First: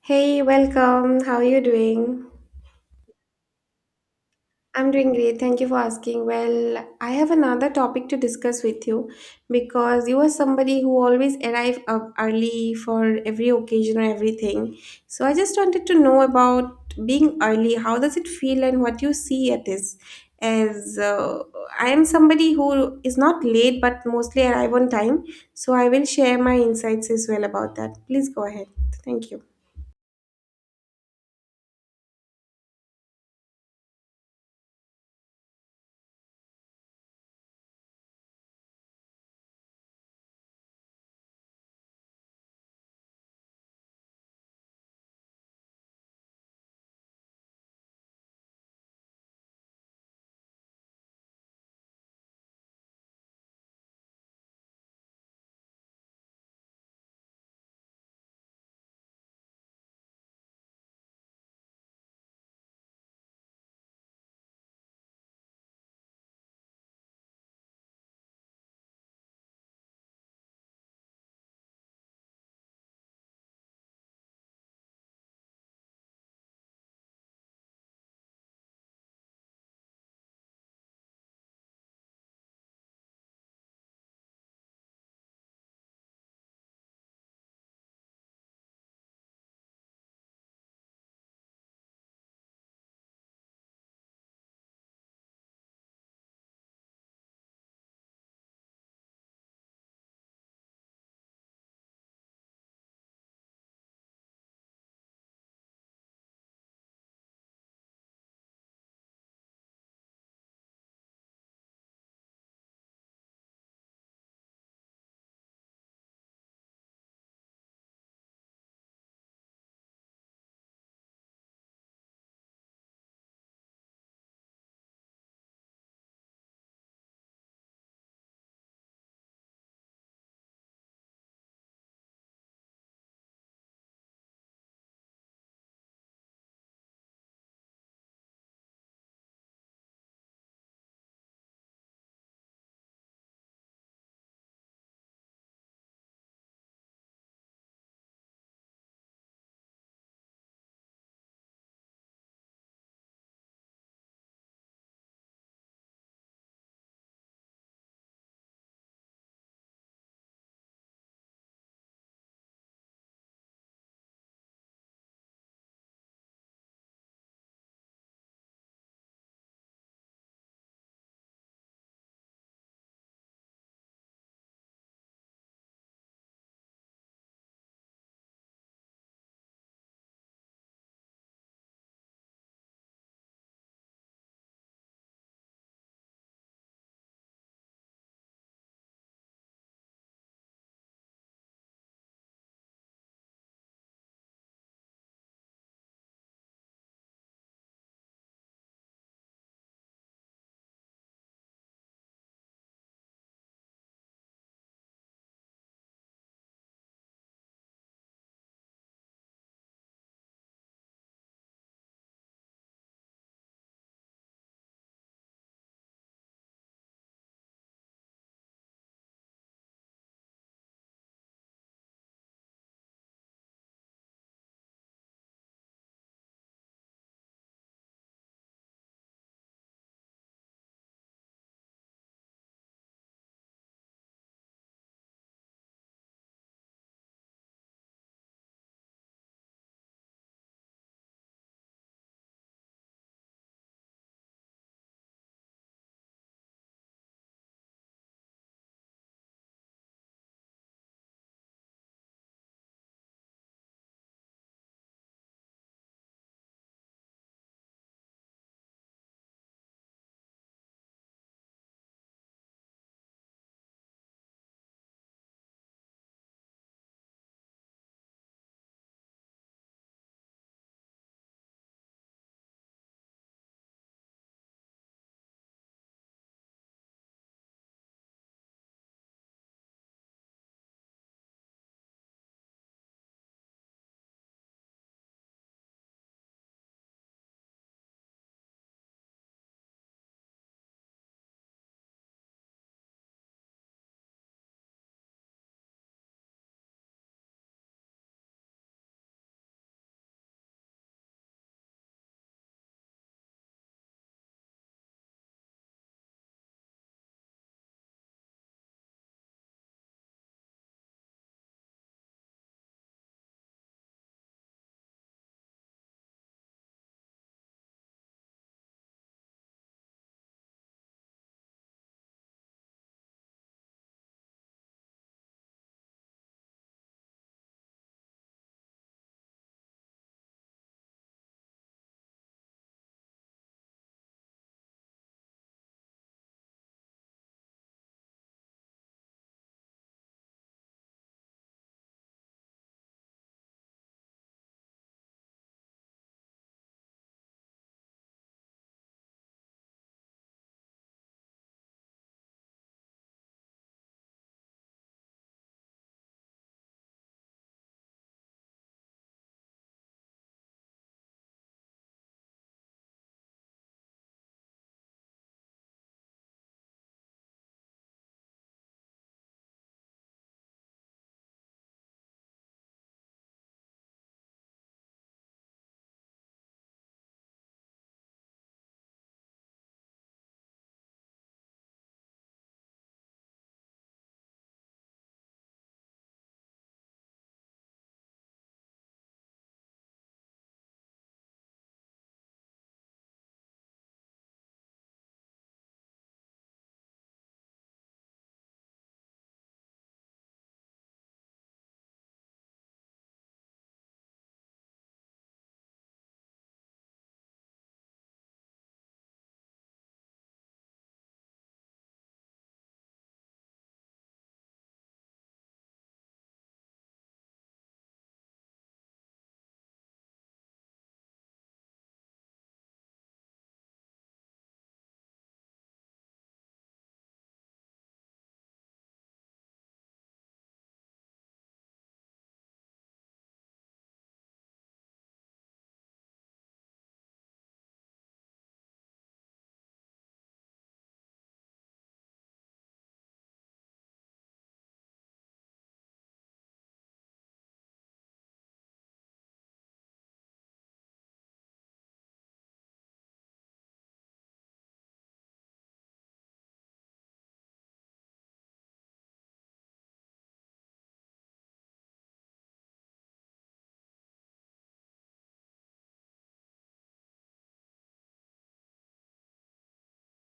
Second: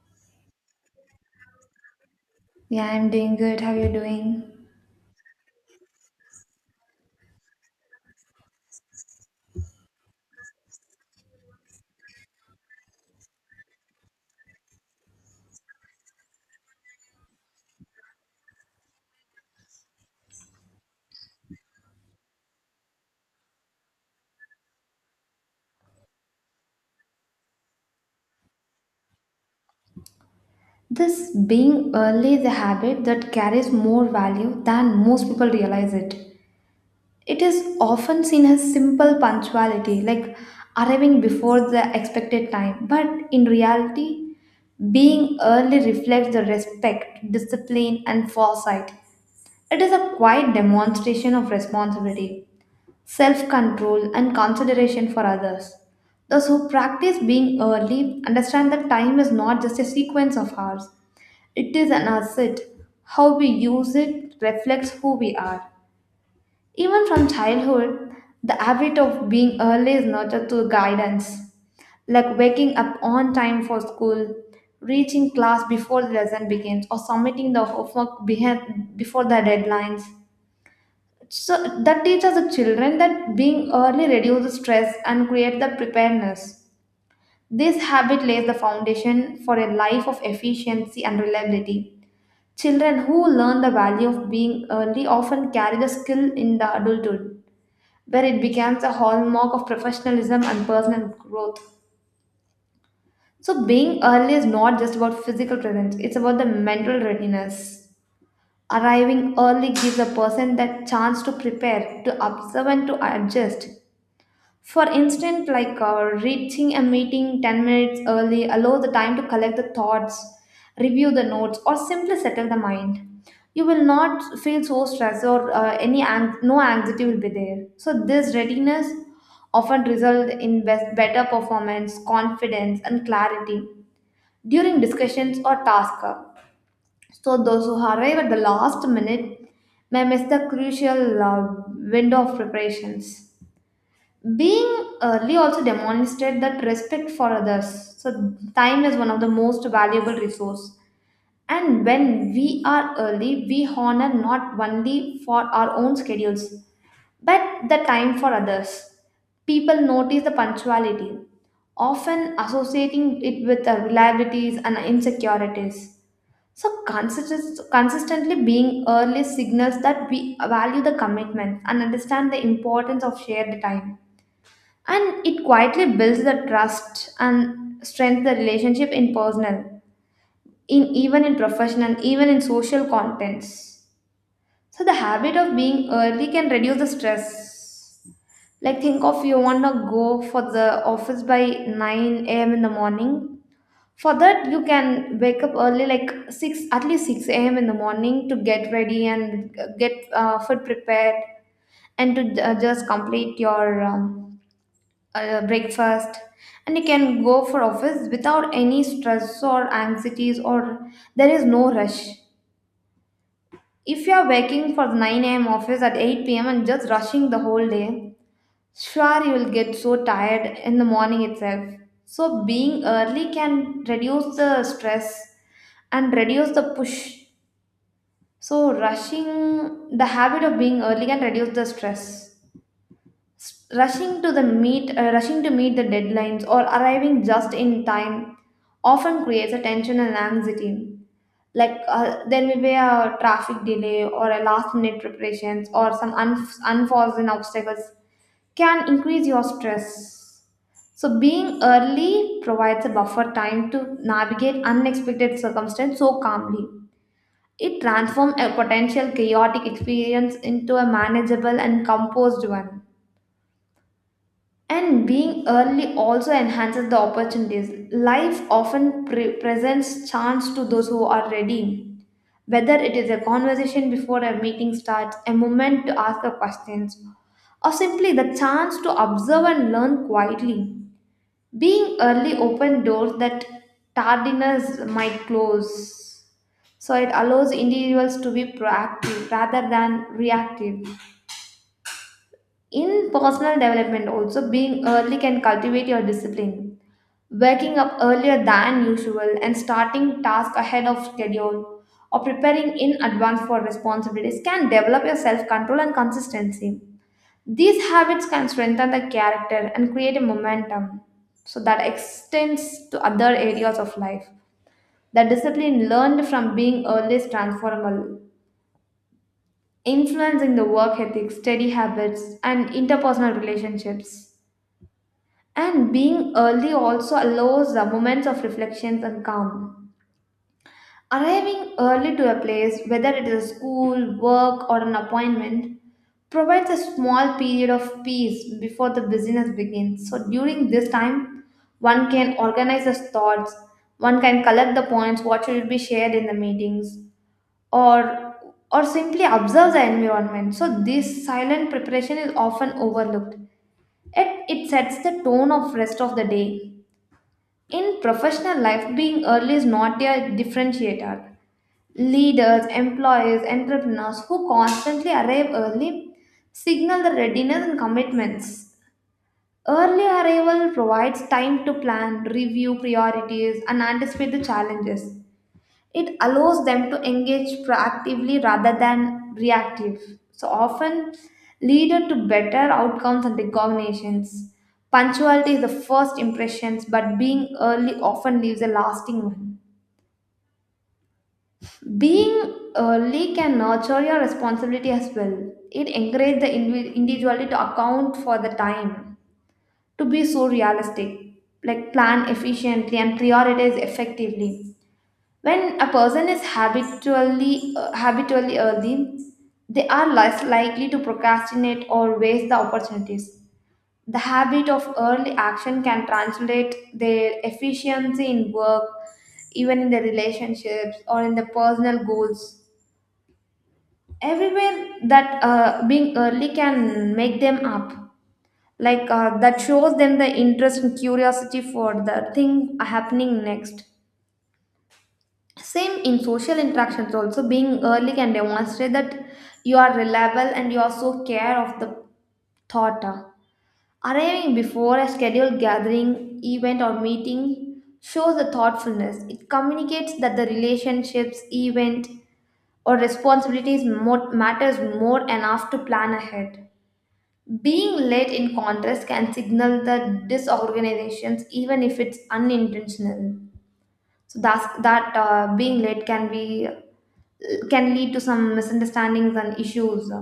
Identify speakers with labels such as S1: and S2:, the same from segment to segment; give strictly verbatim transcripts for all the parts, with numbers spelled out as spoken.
S1: Hey, welcome. How are you doing?
S2: Yeah, I'm doing good. How you doing?
S1: I'm doing great. Thank you for asking. Well, I have another topic to discuss with you because you are somebody who always arrive up early for every occasion or everything. So I just wanted to know about being early. How does it feel and what you see at this? As uh, I am somebody who is not late but mostly arrive on time. So I will share my insights as well about that. Please go ahead. Thank you.
S2: This being early is a habit that carries more value than most people realize it. It is often seen as simple punctuality, like arriving before the expected time, but in reality, being early reflects the respect, discipline, and foresight. It is a quiet demonstration of responsibility, self control, and consideration for others. Those who practice being early understand that time is not just a sequence of hours, it is an asset. How we use it reflects who we are. Even from childhood, the habit of being early is nurtured through guidance, like waking up on time for school, reaching class before the lesson begins, or submitting the homework behind, before the deadlines. So that teaches the children that being early reduces stress and creates the preparedness. This habit lays the foundation for a life of efficiency and reliability. Children who learn the value of being early often carry the skill in the adulthood where it becomes a hallmark of professionalism and personal growth. So, being early is not just about physical presence, it's about the mental readiness. Arriving early gives a person that chance to prepare, to observe, and to adjust. For instance, like uh, reaching a meeting ten minutes early allows the time to collect the thoughts, review the notes, or simply settle the mind. You will not feel so stressed or uh, any ang- no anxiety will be there. So this readiness often result in best- better performance, confidence, and clarity during discussions or tasks. So those who arrive at the last minute may miss the crucial uh, window of preparations. Being early also demonstrates that respect for others. So time is one of the most valuable resource. And when we are early, we honor not only for our own schedules, but the time for others. People notice the punctuality, often associating it with the reliabilities and insecurities. So consist- consistently being early signals that we value the commitment and understand the importance of shared time, and it quietly builds the trust and strengthens the relationship in personal, in even in professional, even in social contents. So the habit of being early can reduce the stress. Like think of you want to go for the office by nine a m a.m in the morning. For that you can wake up early like six, at least six a m a.m in the morning to get ready and uh, get uh, food prepared, and to uh, just complete your um, uh, breakfast, and you can go for office without any stress or anxieties, or there is no rush. If you are working for nine a m a.m office at eight p m p.m and just rushing the whole day, sure you will get so tired in the morning itself. So being early can reduce the stress and reduce the push. So rushing, the habit of being early can reduce the stress. S- rushing to the meet uh, rushing to meet the deadlines or arriving just in time often creates a tension and anxiety. Like uh, there may be a traffic delay or a last minute preparations, or some un- unforeseen obstacles can increase your stress. So being early provides a buffer time to navigate unexpected circumstances so calmly. It transforms a potential chaotic experience into a manageable and composed one. And being early also enhances the opportunities. Life often pre- presents chance to those who are ready. Whether it is a conversation before a meeting starts, a moment to ask a questions, or simply the chance to observe and learn quietly. Being early open doors that tardiness might close. So it allows individuals to be proactive rather than reactive. In personal development also, being early can cultivate your discipline, waking up earlier than usual and starting tasks ahead of schedule or preparing in advance for responsibilities can develop your self control and consistency. These habits can strengthen the character and create a momentum so that extends to other areas of life. The discipline learned from being early is transformable, influencing the work ethic, study habits, and interpersonal relationships. And being early also allows the moments of reflections and calm. Arriving early to a place, whether it is a school, work, or an appointment, provides a small period of peace before the business begins. So, during this time, one can organize his thoughts, one can collect the points, what should be shared in the meetings, or or simply observe the environment. So, this silent preparation is often overlooked. Yet, it sets the tone of rest of the day. In professional life, being early is not a differentiator. Leaders, employees, entrepreneurs who constantly arrive early signal the readiness and commitments. Early arrival provides time to plan, review priorities, and anticipate the challenges. It allows them to engage proactively rather than reactive. So often leader to better outcomes and recognitions. Punctuality is the first impressions, but being early often leaves a lasting one. Being early can nurture your responsibility as well. It encourages the invi- individually to account for the time, to be so realistic, like plan efficiently and prioritize effectively. When a person is habitually uh, habitually early, they are less likely to procrastinate or waste the opportunities. The habit of early action can translate their efficiency in work, even in the relationships or in the personal goals, everywhere that uh, being early can make them up. Like uh, that shows them the interest and curiosity for the thing happening next. Same in social interactions also, being early can demonstrate that you are reliable and you also care of the thought. Uh, arriving before a scheduled gathering event or meeting shows the thoughtfulness. It communicates that the relationships, event or responsibilities more, matters more enough to plan ahead. Being late, in contrast, can signal the disorganizations even if it's unintentional. So that's, that uh, being late can be can lead to some misunderstandings and issues.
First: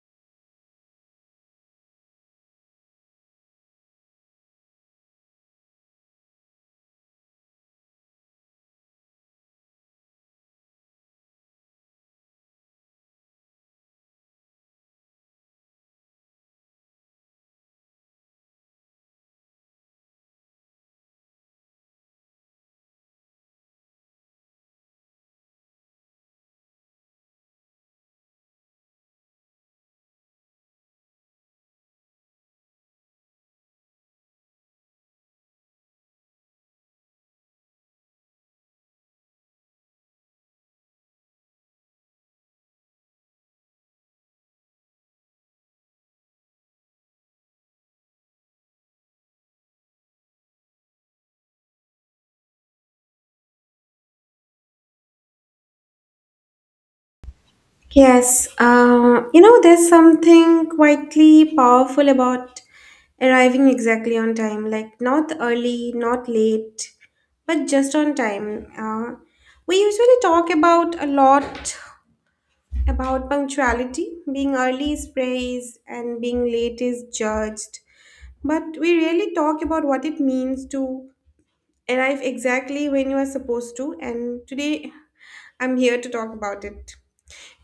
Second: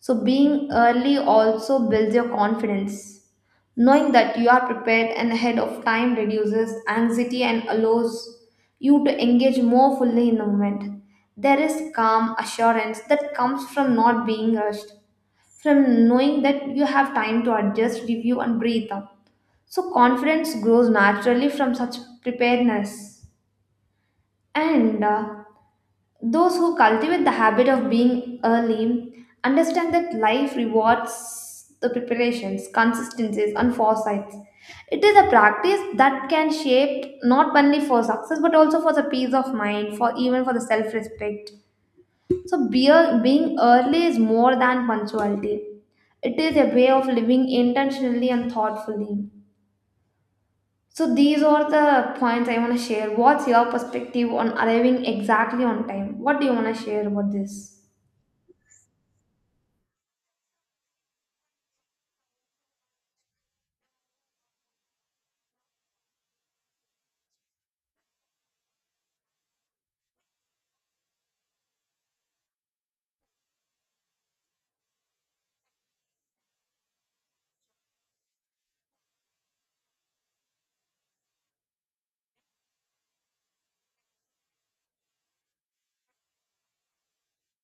S2: So, being early also builds your confidence. Knowing that you are prepared and ahead of time reduces anxiety and allows you to engage more fully in the moment. There is calm assurance that comes from not being rushed, from knowing that you have time to adjust, review, and breathe up. So, confidence grows naturally from such preparedness. And uh, those who cultivate the habit of being early understand that life rewards the preparations, consistencies, and foresights. It is a practice that can shape not only for success but also for the peace of mind, for even for the self-respect. So beer, being early is more than punctuality. It is a way of living intentionally and thoughtfully. So these are the points I want to share. What's your perspective on arriving exactly on time? What do you want to share about this?
S1: Yes, uh, you know, there's something quietly powerful about arriving exactly on time, like not early, not late, but just on time. Uh, we usually talk about a lot about punctuality. Being early is praised and being late is judged. But we rarely talk about what it means to arrive exactly when you are supposed to. And today I'm here to talk about it.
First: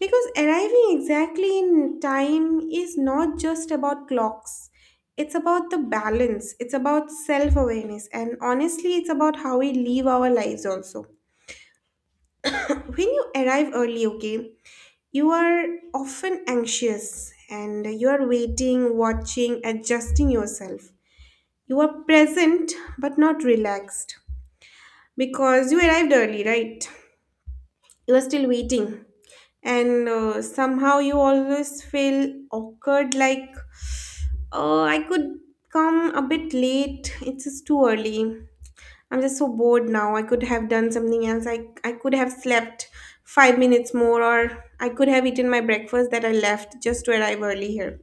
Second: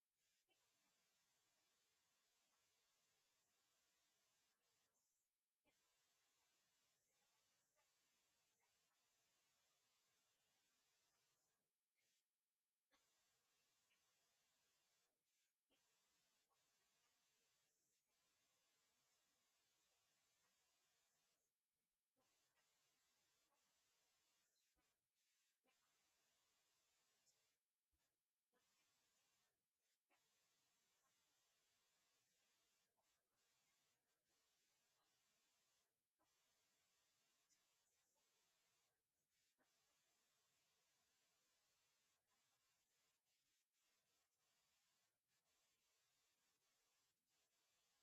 S1: Because arriving exactly in time is not just about clocks. It's about the balance, it's about self awareness, and honestly, it's about how we live our lives also. When you arrive early, okay, you are often anxious and you are waiting, watching, adjusting yourself. You are present but not relaxed because you arrived early, right? You are still waiting, and uh, somehow you always feel awkward, like, oh, I could come a bit late, it's just too early. I'm just so bored now. I could have done something else. I, I could have slept five minutes more, or I could have eaten my breakfast that I left just to arrive early here.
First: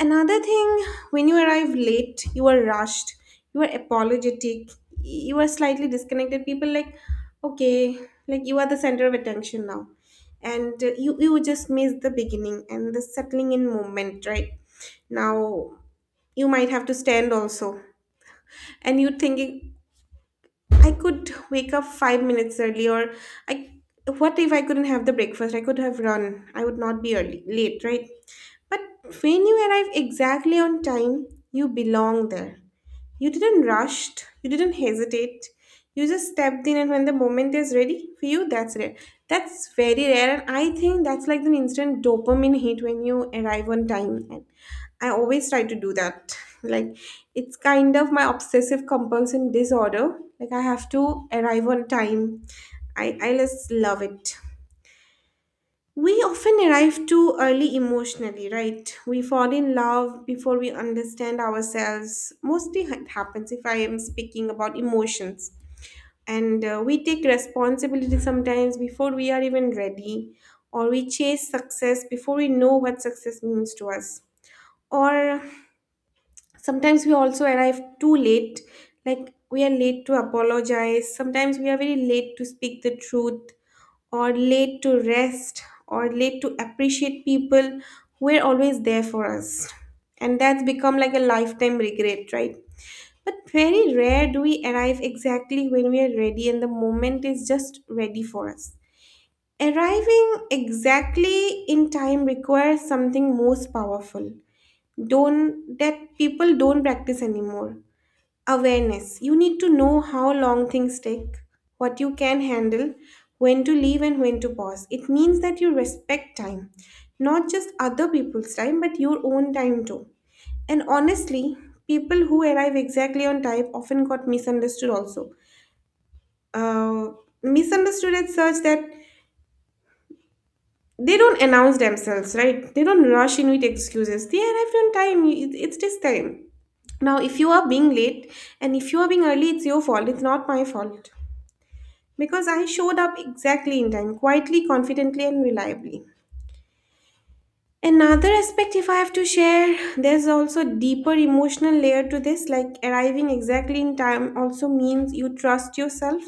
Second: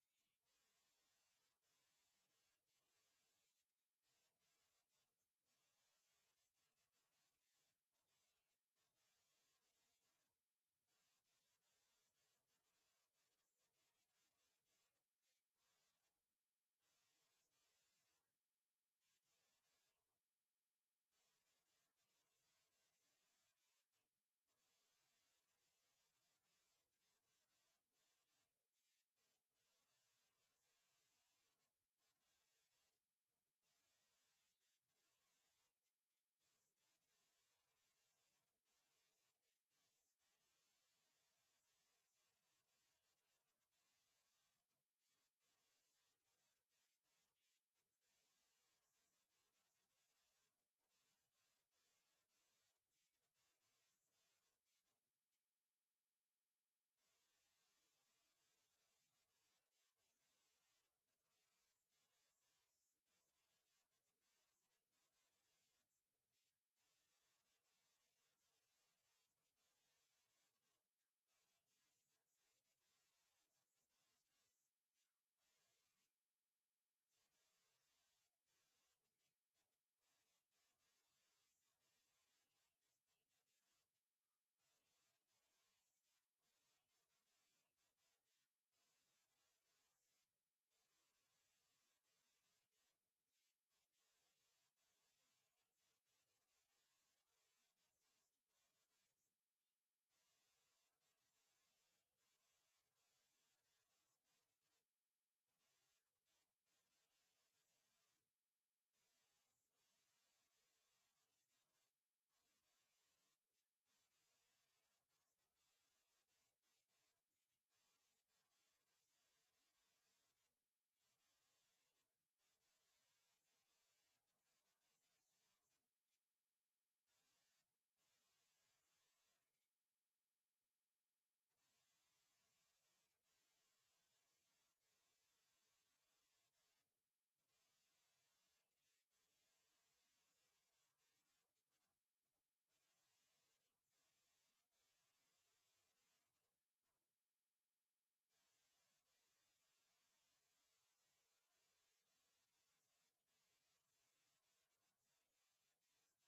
S1: Another thing, when you arrive late, you are rushed, you are apologetic, you are slightly disconnected. People like, okay, like you are the center of attention now. And uh, you, you just miss the beginning and the settling in moment, right? Now you might have to stand also. And you're thinking, I could wake up five minutes early, or I, what if I couldn't have the breakfast? I could have run. I would not be early, late, right? But when you arrive exactly on time, you belong there. You didn't rush, you didn't hesitate. You just stepped in, and when the moment is ready for you, that's rare. That's very rare, and I think that's like an instant dopamine hit when you arrive on time. And I always try to do that. Like, it's kind of my obsessive compulsion disorder. Like, I have to arrive on time. I, I just love it. We often arrive too early emotionally, right? We fall in love before we understand ourselves. Mostly it happens if I am speaking about emotions. And uh, we take responsibility sometimes before we are even ready, or we chase success before we know what success means to us. Or sometimes we also arrive too late, like we are late to apologize, sometimes we are very late to speak the truth, or late to rest, or late to appreciate people who were always there for us. And that's become like a lifetime regret, right? But very rare do we arrive exactly when we are ready and the moment is just ready for us. Arriving exactly in time requires something most powerful. Don't that people don't practice anymore. Awareness. You need to know how long things take, what you can handle, when to leave, and when to pause. It means that you respect time, not just other people's time, but your own time too. And honestly, people who arrive exactly on time often got misunderstood also. Uh, Misunderstood at such that they don't announce themselves, right? They don't rush in with excuses. They arrived on time. It- It's this time. Now, if you are being late, and if you are being early, it's your fault. It's not my fault, because I showed up exactly in time, quietly, confidently, and reliably. Another aspect, if I have to share, there's also deeper emotional layer to this. Like arriving exactly in time also means you trust yourself.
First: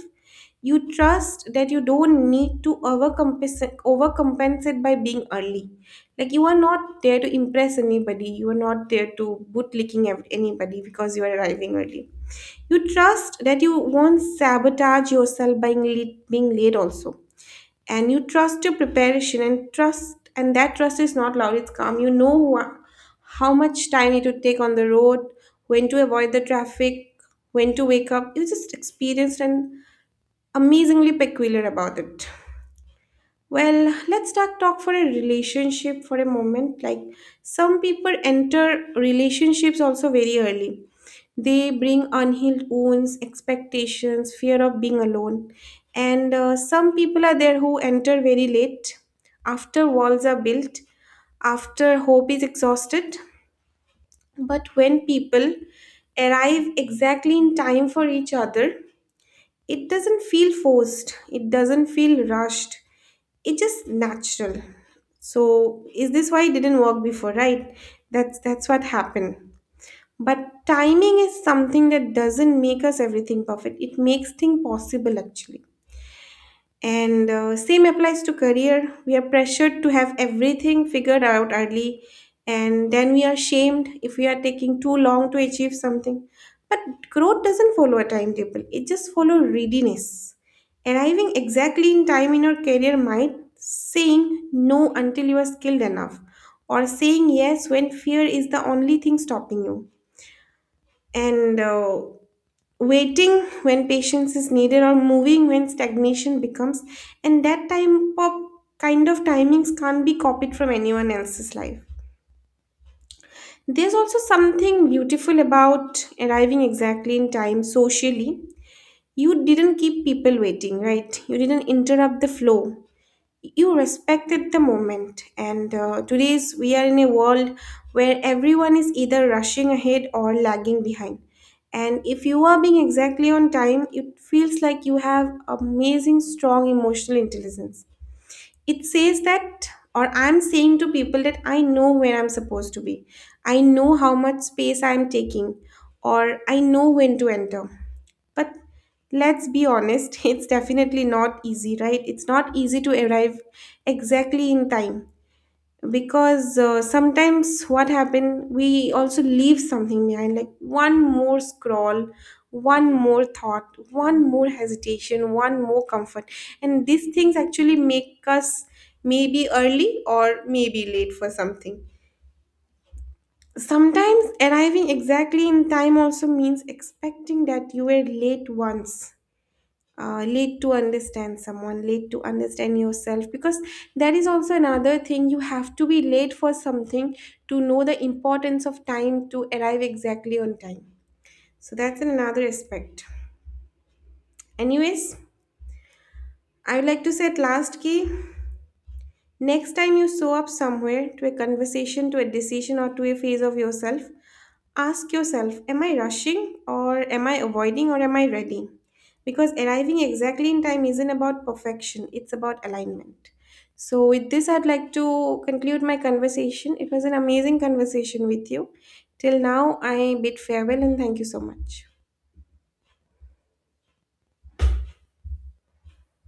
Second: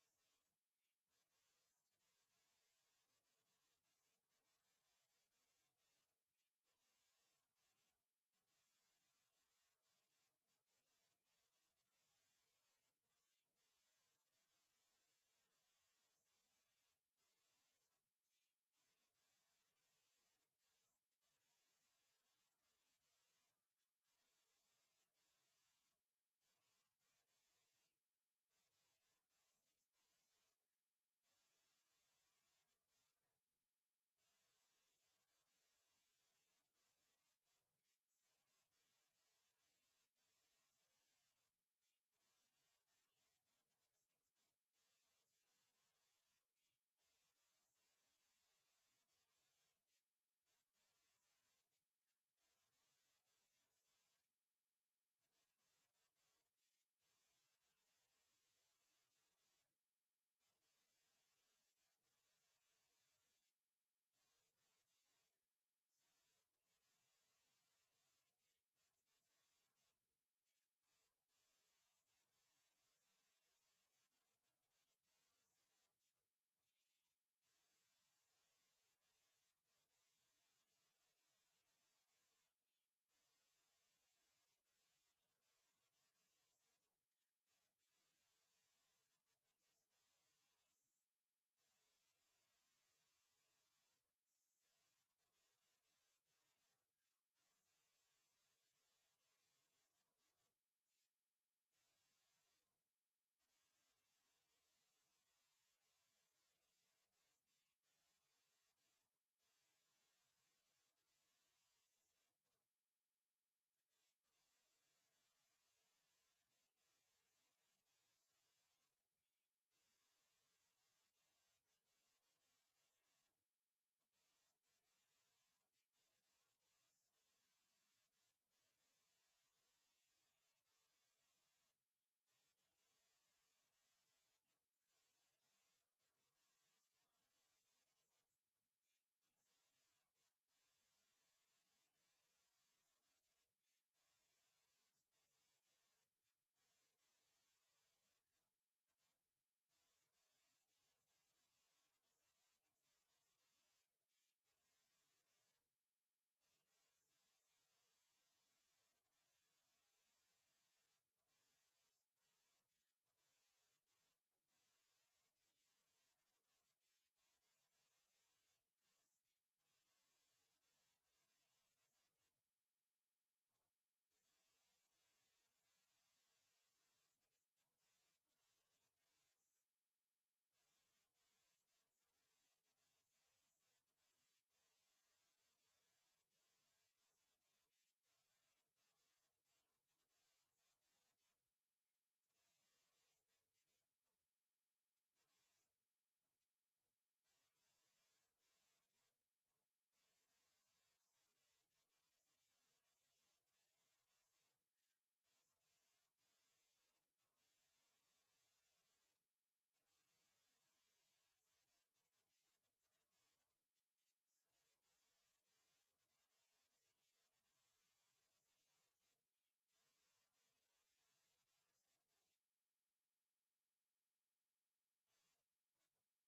S1: You trust that you don't need to overcompensate, overcompensate by being early. Like you are not there to impress anybody. You are not there to bootlicking ev- anybody because you are arriving early. You trust that you won't sabotage yourself by being late being late also, and you trust your preparation and trust, and that trust is not loud, it's calm. You know wha- how much time it would take on the road, when to avoid the traffic, when to wake up. You're just experienced and amazingly peculiar about it. Well, let's start talk for a relationship for a moment. Like some people enter relationships also very early. They bring unhealed wounds, expectations, fear of being alone. And uh, some people are there who enter very late, after walls are built, after hope is exhausted. But when people arrive exactly in time for each other, it doesn't feel forced, it doesn't feel rushed, it's just natural. So is this why it didn't work before, right? That's that's what happened. But timing is something that doesn't make us everything perfect, it makes things possible actually. And uh, same applies to career. We are pressured to have everything figured out early, and then we are shamed if we are taking too long to achieve something. But growth doesn't follow a timetable, it just follows readiness. Arriving exactly in time in your career might saying no until you are skilled enough, or saying yes when fear is the only thing stopping you. And uh, waiting when patience is needed, or moving when stagnation becomes, and that time of kind of timings can't be copied from anyone else's life. There's also something beautiful about arriving exactly in time socially. You didn't keep people waiting, right? You didn't interrupt the flow, you respected the moment, and uh, today's we are in a world where everyone is either rushing ahead or lagging behind, and if you are being exactly on time, it feels like you have amazing strong emotional intelligence. It says that, or I'm saying to people that I know where I'm supposed to be, I know how much space I'm taking, or I know when to enter. But let's be honest, it's definitely not easy, right? It's not easy to arrive exactly in time, because uh, sometimes what happen, we also leave something behind, like one more scroll, one more thought, one more hesitation, one more comfort. And these things actually make us maybe early or maybe late for something. Sometimes arriving exactly in time also means expecting that you were late once, uh, late to understand someone, late to understand yourself, because that is also another thing. You have to be late for something to know the importance of time, to arrive exactly on time. So that's another aspect. Anyways, I would like to say at last key, next time you show up somewhere, to a conversation, to a decision, or to a phase of yourself, ask yourself, am I rushing, or am I avoiding, or am I ready? Because arriving exactly in time isn't about perfection, it's about alignment. So, with this, I'd like to conclude my conversation. It was an amazing conversation with you. Till now, I bid farewell and thank you so much.